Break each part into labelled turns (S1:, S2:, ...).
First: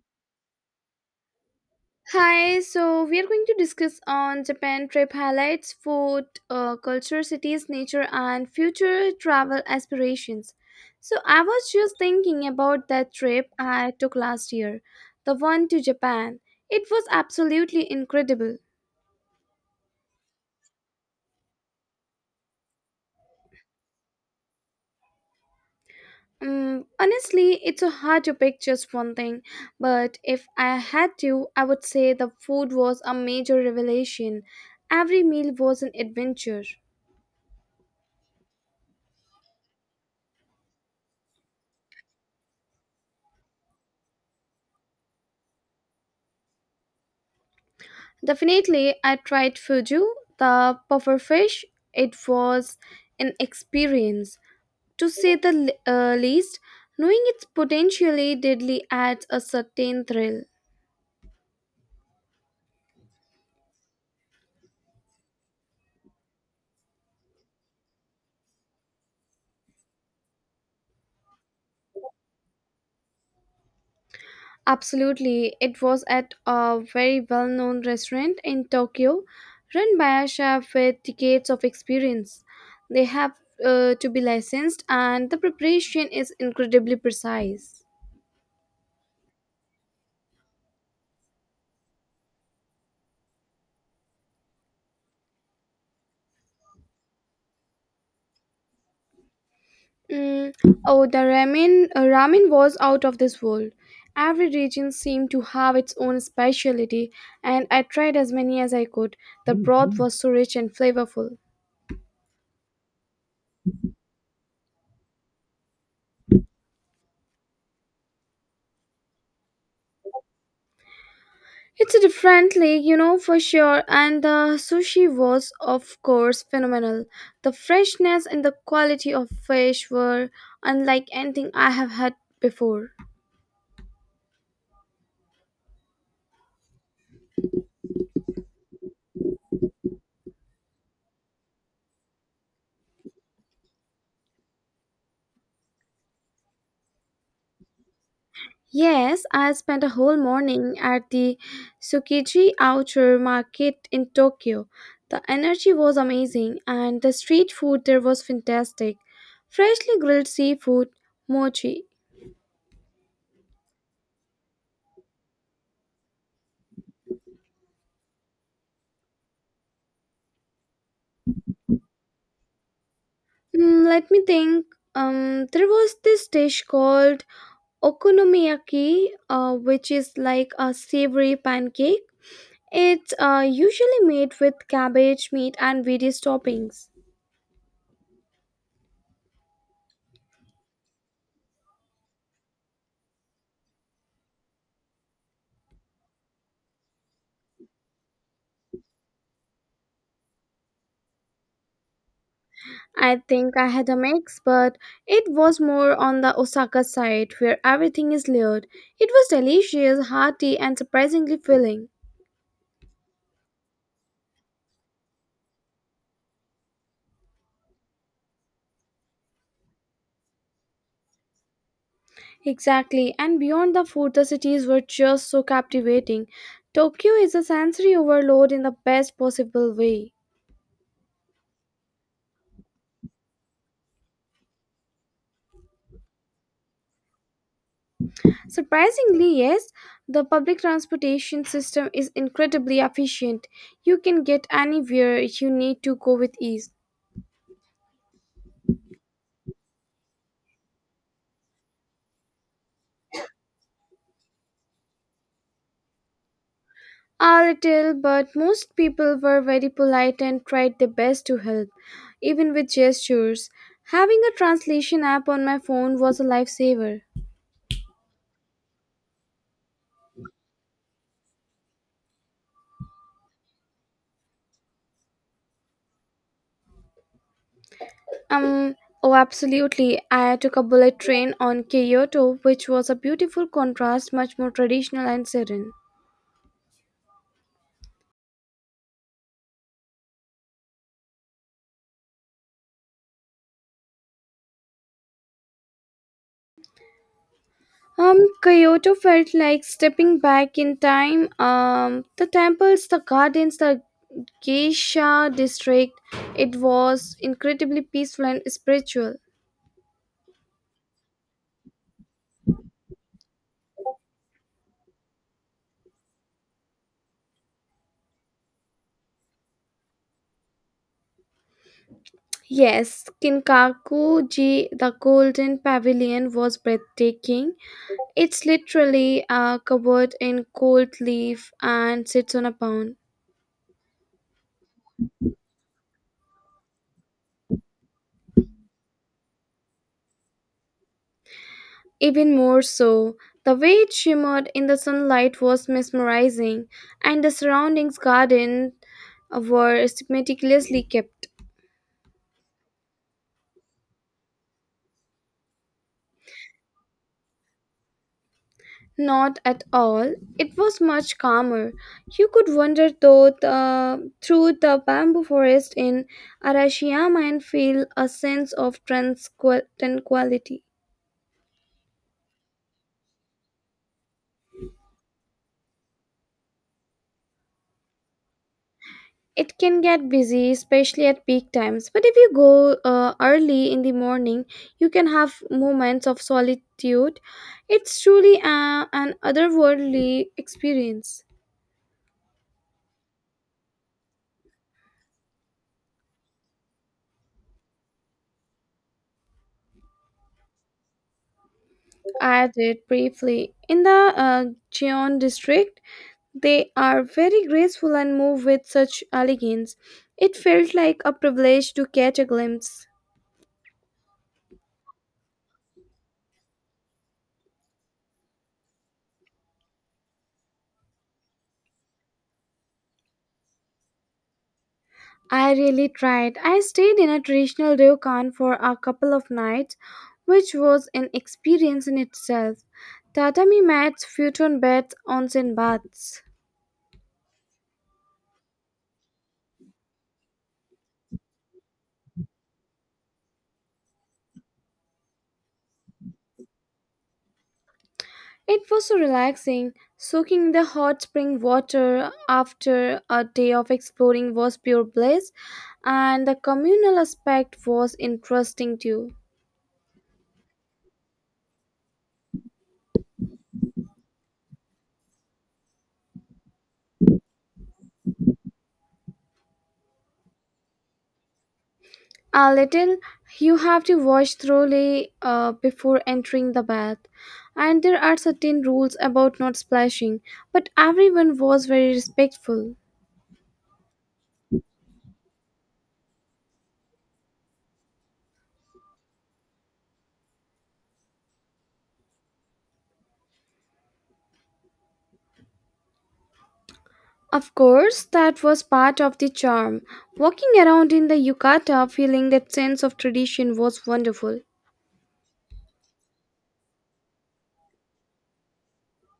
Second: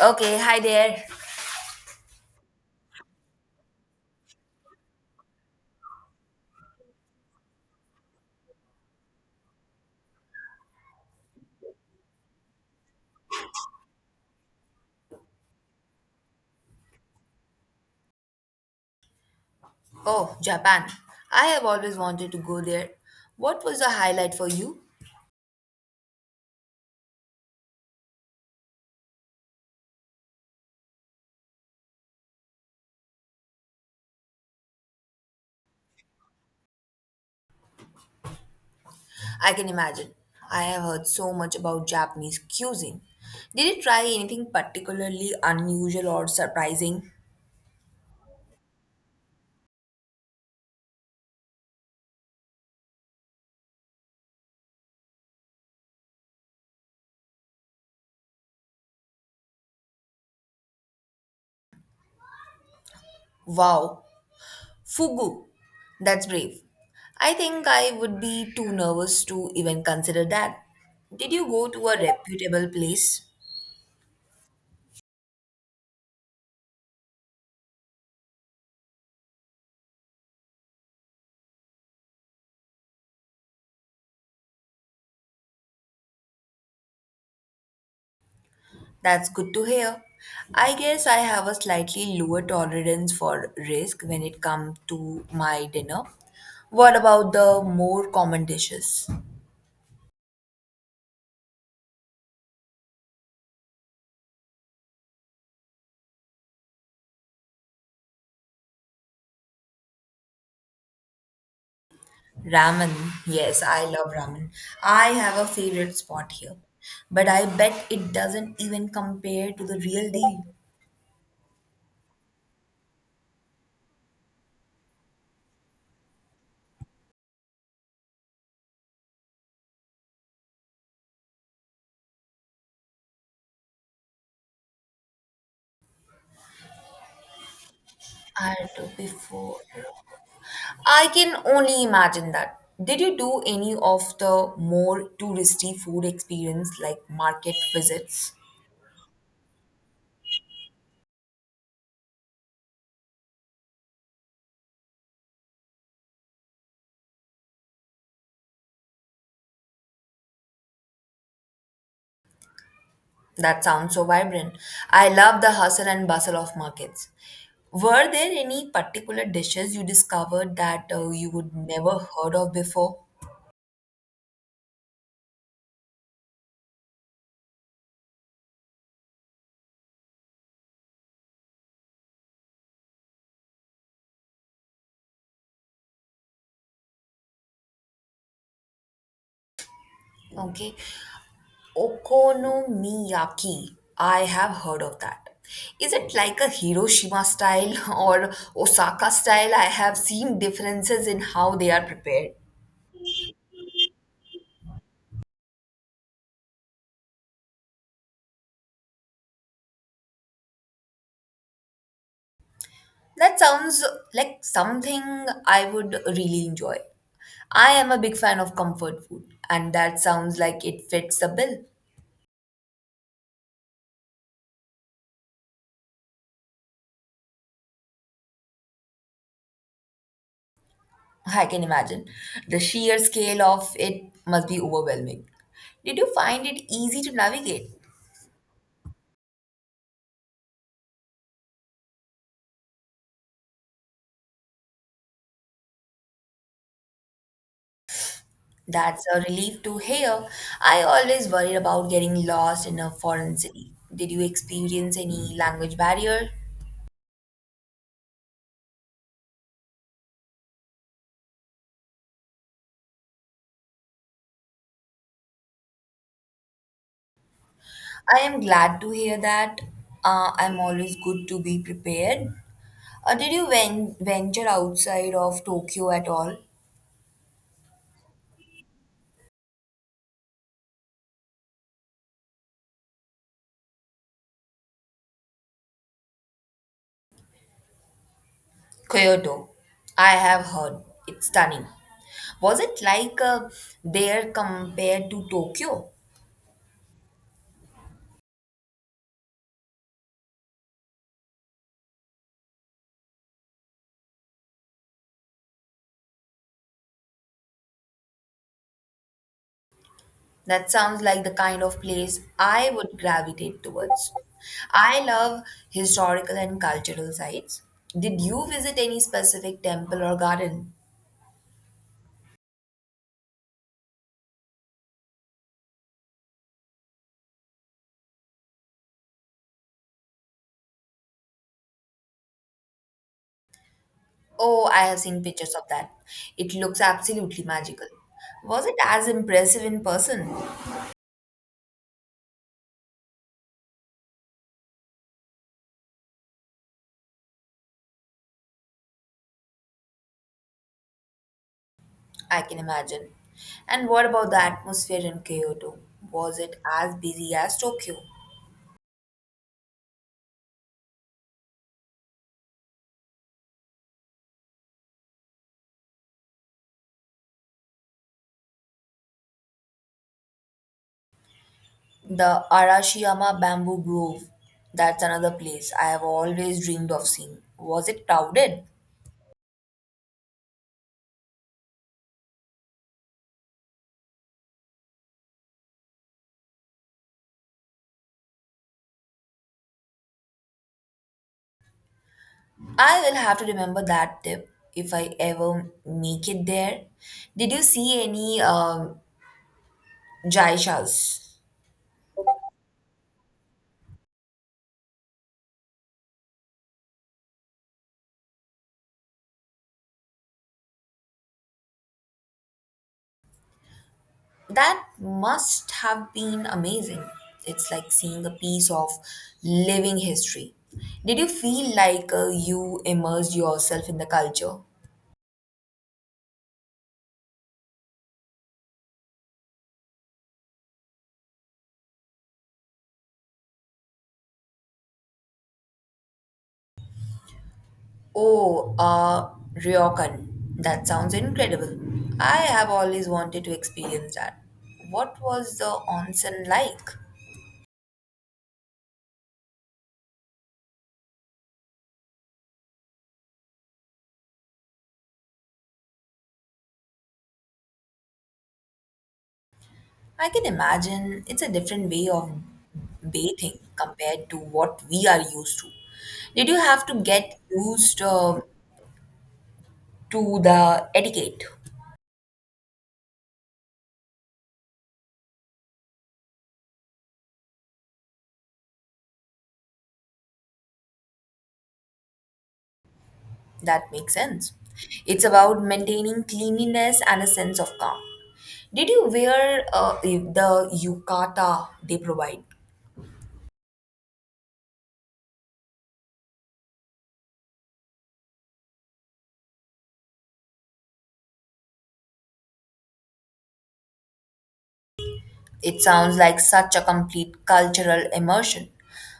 S1: Okay, hi there.
S2: Hi, so we are going to discuss on Japan trip highlights, food, culture, cities, nature, and future travel aspirations. So I was just thinking about that trip I took last year, the one to Japan. It was absolutely incredible.
S1: Oh, Japan. I have always wanted to go there. What was the highlight for you?
S2: Honestly, it's so hard to pick just one thing, but if I had to, I would say the food was a major revelation. Every meal was an adventure.
S1: I can imagine. I have heard so much about Japanese cuisine. Did you try anything particularly unusual or surprising?
S2: Definitely, I tried Fuju, the pufferfish. It was an experience, to say the least. Knowing it's potentially deadly adds a certain thrill.
S1: Wow, fugu. That's brave. I think I would be too nervous to even consider that. Did you go to a reputable place?
S2: Absolutely, it was at a very well known restaurant in Tokyo, run by a chef with decades of experience. They have to be licensed, and the preparation is incredibly precise.
S1: That's good to hear. I guess I have a slightly lower tolerance for risk when it comes to my dinner. What about the more common dishes?
S2: Mm, oh, the ramen was out of this world. Every region seemed to have its own specialty, and I tried as many as I could. The broth was so rich and flavorful.
S1: Ramen. Yes, I love ramen. I have a favorite spot here. But I bet it doesn't even compare to the real deal.
S2: It's a different league, for sure. And the sushi was, of course, phenomenal. The freshness and the quality of fish were unlike anything I have had before.
S1: I had to before. I can only imagine that. Did you do any of the more touristy food experience like market visits?
S2: Yes, I spent a whole morning at the Tsukiji Outer Market in Tokyo. The energy was amazing and the street food there was fantastic. Freshly grilled seafood, mochi.
S1: That sounds so vibrant. I love the hustle and bustle of markets. Were there any particular dishes you discovered that you would never heard of before?
S2: Hmm, let me think. There was this dish called okonomiyaki, which is like a savory pancake. It's usually made with cabbage, meat, and various toppings.
S1: Okay, okonomiyaki. I have heard of that. Is it like a Hiroshima style or Osaka style? I have seen differences in how they are prepared.
S2: I think I had a mix, but it was more on the Osaka side where everything is layered. It was delicious, hearty, and surprisingly filling.
S1: That sounds like something I would really enjoy. I am a big fan of comfort food, and that sounds like it fits the bill.
S2: Exactly, and beyond the food, the cities were just so captivating. Tokyo is a sensory overload in the best possible way.
S1: I can imagine. The sheer scale of it must be overwhelming. Did you find it easy to navigate?
S2: Surprisingly, yes, the public transportation system is incredibly efficient. You can get anywhere you need to go with ease.
S1: That's a relief to hear. I always worried about getting lost in a foreign city. Did you experience any language barrier?
S2: A little, but most people were very polite and tried their best to help, even with gestures. Having a translation app on my phone was a lifesaver.
S1: I am glad to hear that. I'm always good to be prepared. Did you venture outside of Tokyo at all?
S2: Um, oh, absolutely. I took a bullet train on Kyoto, which was a beautiful contrast, much more traditional and serene.
S1: Kyoto, I have heard. It's stunning. Was it like there compared to Tokyo?
S2: Um, Kyoto felt like stepping back in time. The temples, the gardens, the geisha district. It was incredibly peaceful and spiritual.
S1: That sounds like the kind of place I would gravitate towards. I love historical and cultural sites. Did you visit any specific temple or garden?
S2: Yes, Kinkaku-ji, the Golden Pavilion, was breathtaking. It's literally covered in gold leaf and sits on a pond.
S1: Oh, I have seen pictures of that. It looks absolutely magical. Was it as impressive in person?
S2: Even more so, the way it shimmered in the sunlight was mesmerizing, and the surroundings garden were meticulously kept.
S1: I can imagine. And what about the atmosphere in Kyoto? Was it as busy as Tokyo?
S2: Not at all. It was much calmer. You could wander through the bamboo forest in Arashiyama and feel a sense of tranquility.
S1: The Arashiyama Bamboo Grove. That's another place I have always dreamed of seeing. Was it crowded?
S2: It can get busy, especially at peak times, but if you go early in the morning, you can have moments of solitude. It's truly an otherworldly experience.
S1: I will have to remember that tip if I ever make it there. Did you see any jaishas?
S2: I did briefly in the Cheon district. They are very graceful and move with such elegance. It felt like a privilege to catch a glimpse.
S1: That must have been amazing. It's like seeing a piece of living history. Did you feel like you immersed yourself in the culture?
S2: I really tried. I stayed in a traditional ryokan for a couple of nights, which was an experience in itself. Tatami mats, futon beds, onsen baths.
S1: Oh, ryokan. That sounds incredible. I have always wanted to experience that. What was the onsen like?
S2: It was so relaxing. Soaking in the hot spring water after a day of exploring was pure bliss, and the communal aspect was interesting too.
S1: I can imagine it's a different way of bathing compared to what we are used to. Did you have to get used to the etiquette?
S2: A little. You have to wash thoroughly before entering the bath. And there are certain rules about not splashing, but everyone was very respectful.
S1: That makes sense. It's about maintaining cleanliness and a sense of calm. Did you wear the yukata they provide?
S2: Of course, that was part of the charm. Walking around in the yukata, feeling that sense of tradition was wonderful.
S1: It sounds like such a complete cultural immersion.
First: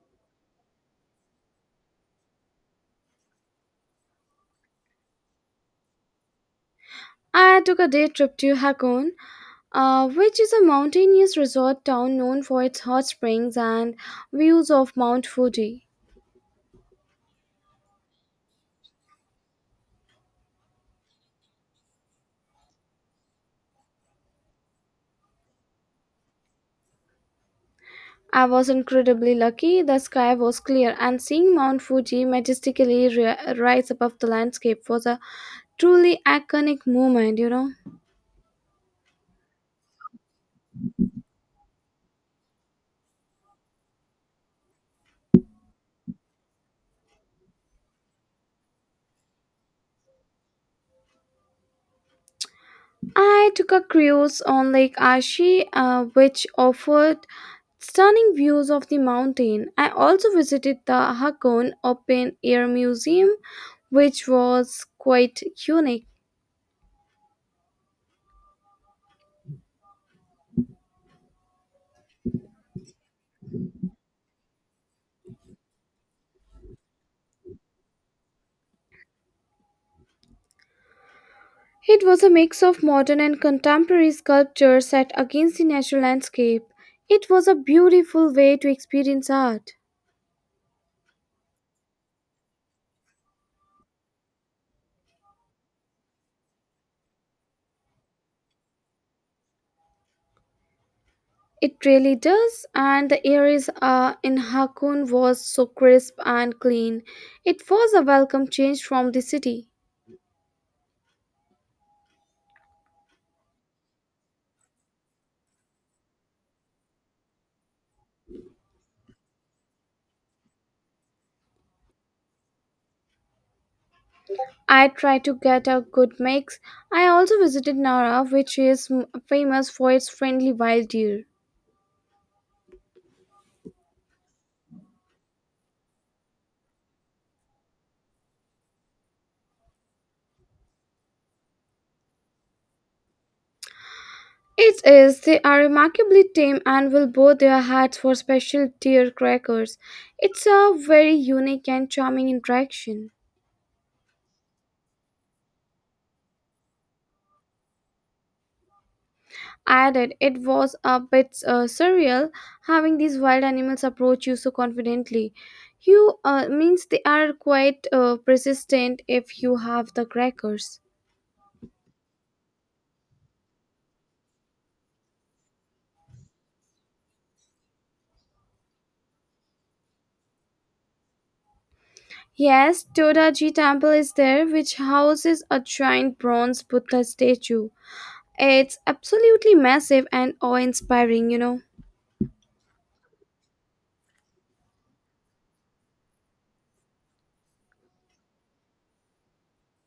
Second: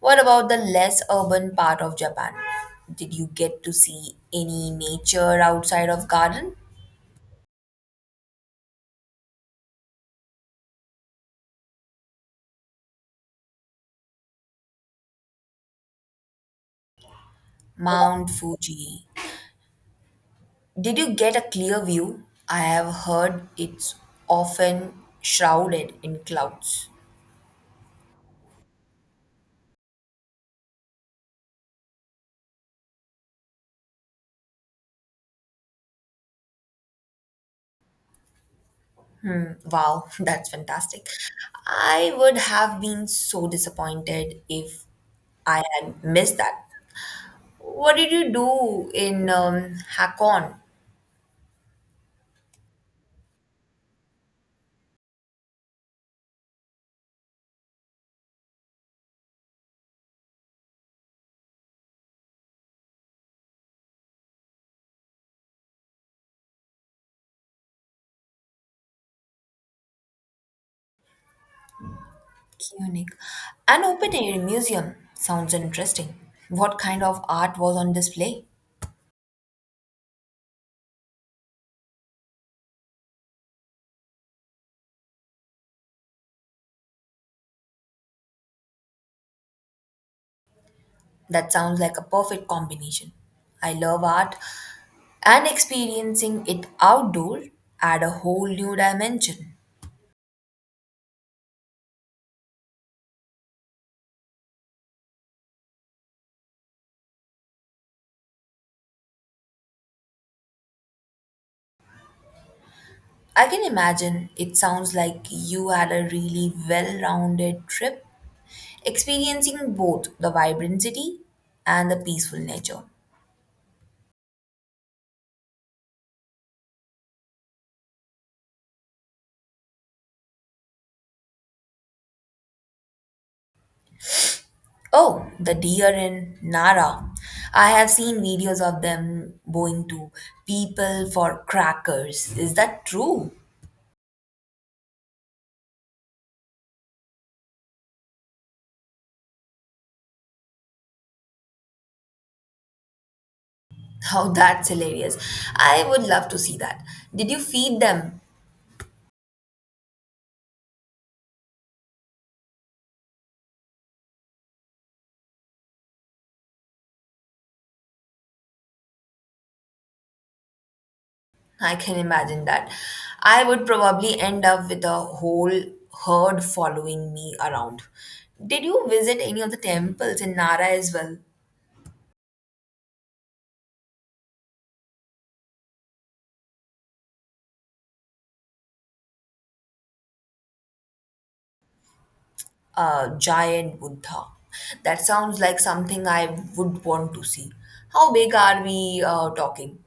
S1: What about the less urban part of Japan? Did you get to see any nature outside of garden?
S2: I took a day trip to Hakone, which is a mountainous resort town known for its hot springs and views of Mount Fuji.
S1: Mount Fuji. Did you get a clear view? I have heard it's often shrouded in clouds.
S2: I was incredibly lucky. The sky was clear, and seeing Mount Fuji majestically rise above the landscape was a truly iconic moment.
S1: Hmm, wow, that's fantastic. I would have been so disappointed if I had missed that. What did you do in Hakon?
S2: I took a cruise on Lake Aichi, which offered stunning views of the mountain. I also visited the Hakone Open Air Museum, which was quite unique.
S1: Munich? An open-air museum sounds interesting. What kind of art was on display?
S2: It was a mix of modern and contemporary sculptures set against the natural landscape. It was a beautiful way to experience art.
S1: That sounds like a perfect combination. I love art, and experiencing it outdoor add a whole new dimension.
S2: It really does, and the areas in Hakun was so crisp and clean. It was a welcome change from the city.
S1: I can imagine, it sounds like you had a really well rounded trip, experiencing both the vibrant city and the peaceful nature.
S2: I tried to get a good mix. I also visited Nara, which is famous for its friendly wild deer.
S1: Oh, the deer in Nara. I have seen videos of them going to people for crackers. Is that true?
S2: It is. They are remarkably tame and will bow their heads for special deer crackers. It's a very unique and charming interaction.
S1: Oh, that's hilarious. I would love to see that. Did you feed them?
S2: Added, it was a bit surreal having these wild animals approach you so confidently. You means they are quite persistent if you have the crackers.
S1: I can imagine that. I would probably end up with a whole herd following me around. Did you visit any of the temples in Nara as well?
S2: Yes, Todaji Temple is there, which houses a giant bronze Buddha statue. It's absolutely massive and awe-inspiring.
S1: Giant Buddha. That sounds like something I would want to see. How big are we talking?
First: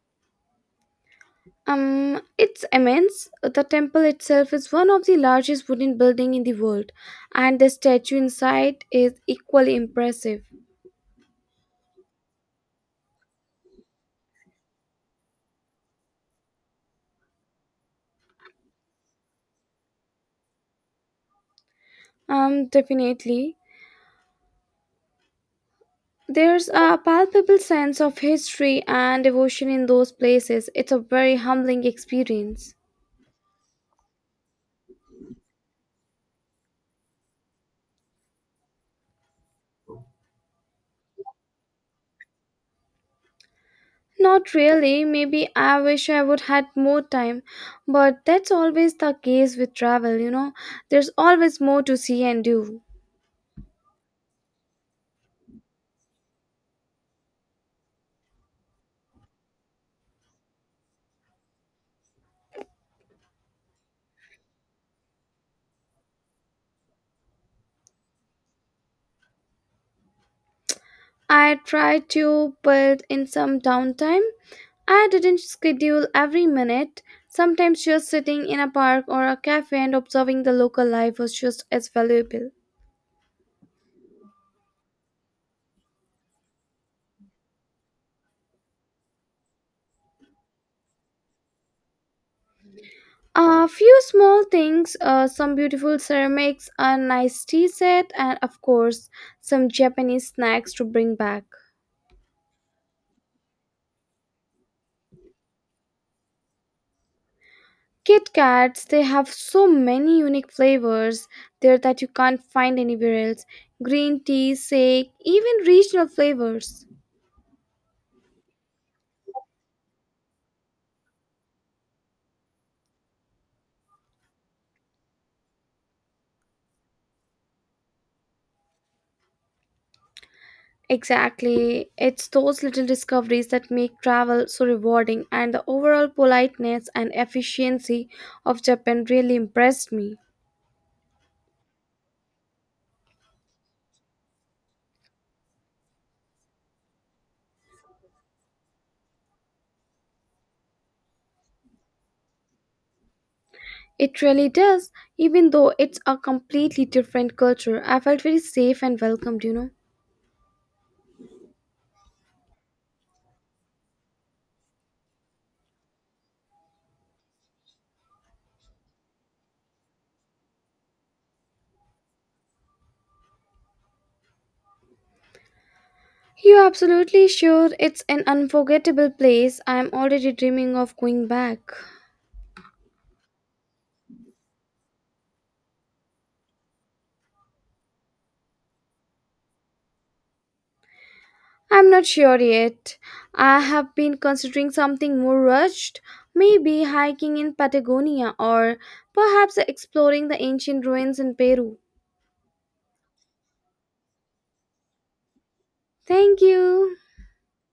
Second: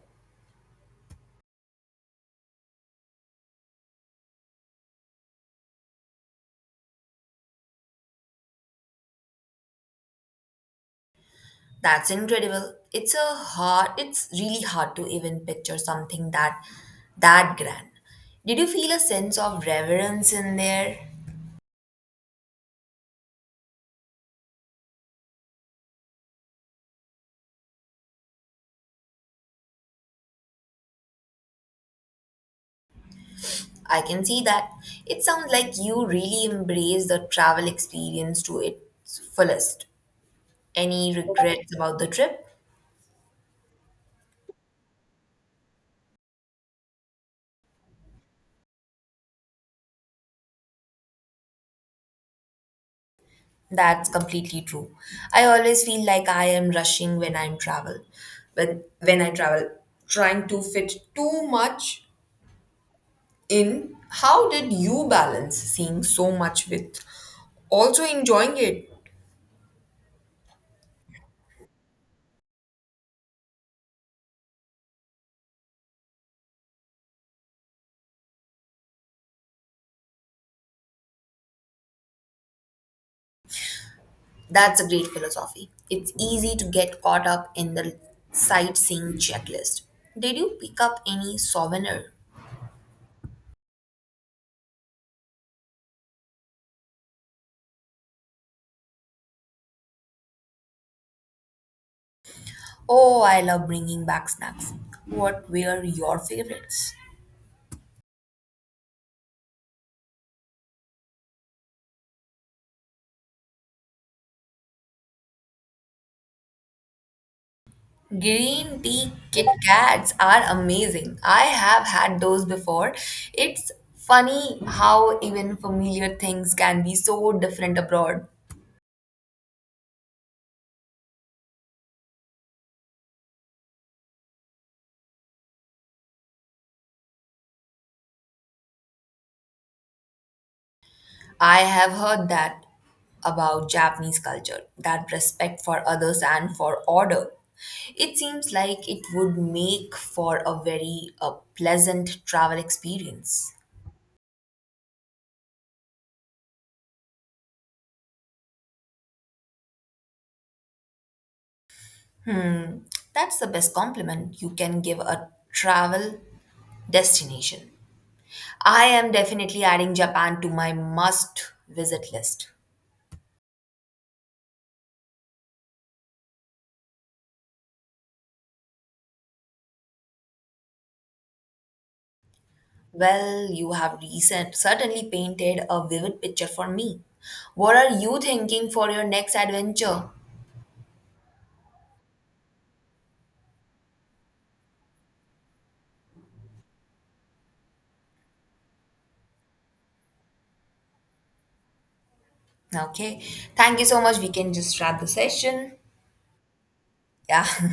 S2: It's immense. The temple itself is one of the largest wooden building in the world, and the statue inside is equally impressive.
S1: That's incredible. It's a hard. It's really hard to even picture something that that grand. Did you feel a sense of reverence in there?
S2: Definitely. There's a palpable sense of history and devotion in those places. It's a very humbling experience.
S1: I can see that. It sounds like you really embrace the travel experience to its fullest. Any regrets about the trip?
S2: Not really. Maybe I wish I would had more time, but that's always the case with travel. There's always more to see and do.
S1: That's completely true. I always feel like I am rushing when I'm travel. When I travel, trying to fit too much in. How did you balance seeing so much with also enjoying it?
S2: I tried to build in some downtime. I didn't schedule every minute. Sometimes just sitting in a park or a cafe and observing the local life was just as valuable.
S1: That's a great philosophy. It's easy to get caught up in the sightseeing checklist. Did you pick up any souvenir?
S2: A few small things, some beautiful ceramics, a nice tea set, and of course, some Japanese snacks to bring back.
S1: Oh, I love bringing back snacks. What were your favorites?
S2: Kit Kats, they have so many unique flavors there that you can't find anywhere else. Green tea, shake, even regional flavors.
S1: Green tea Kit Kats are amazing. I have had those before. It's funny how even familiar things can be so different abroad.
S2: Exactly. It's those little discoveries that make travel so rewarding, and the overall politeness and efficiency of Japan really impressed me.
S1: I have heard that about Japanese culture, that respect for others and for order. It seems like it would make for a very pleasant travel experience.
S2: It really does, even though it's a completely different culture. I felt very safe and welcomed, you know.
S1: Hmm, that's the best compliment you can give a travel destination. I am definitely adding Japan to my must visit list.
S2: You're absolutely sure it's an unforgettable place. I'm already dreaming of going back.
S1: Well, you have recent, certainly painted a vivid picture for me. What are you thinking for your next adventure?
S2: I'm not sure yet. I have been considering something more rushed, maybe hiking in Patagonia or perhaps exploring the ancient ruins in Peru.
S1: Okay, thank you so much. We can just wrap the session.
S2: Thank you.
S1: Yeah.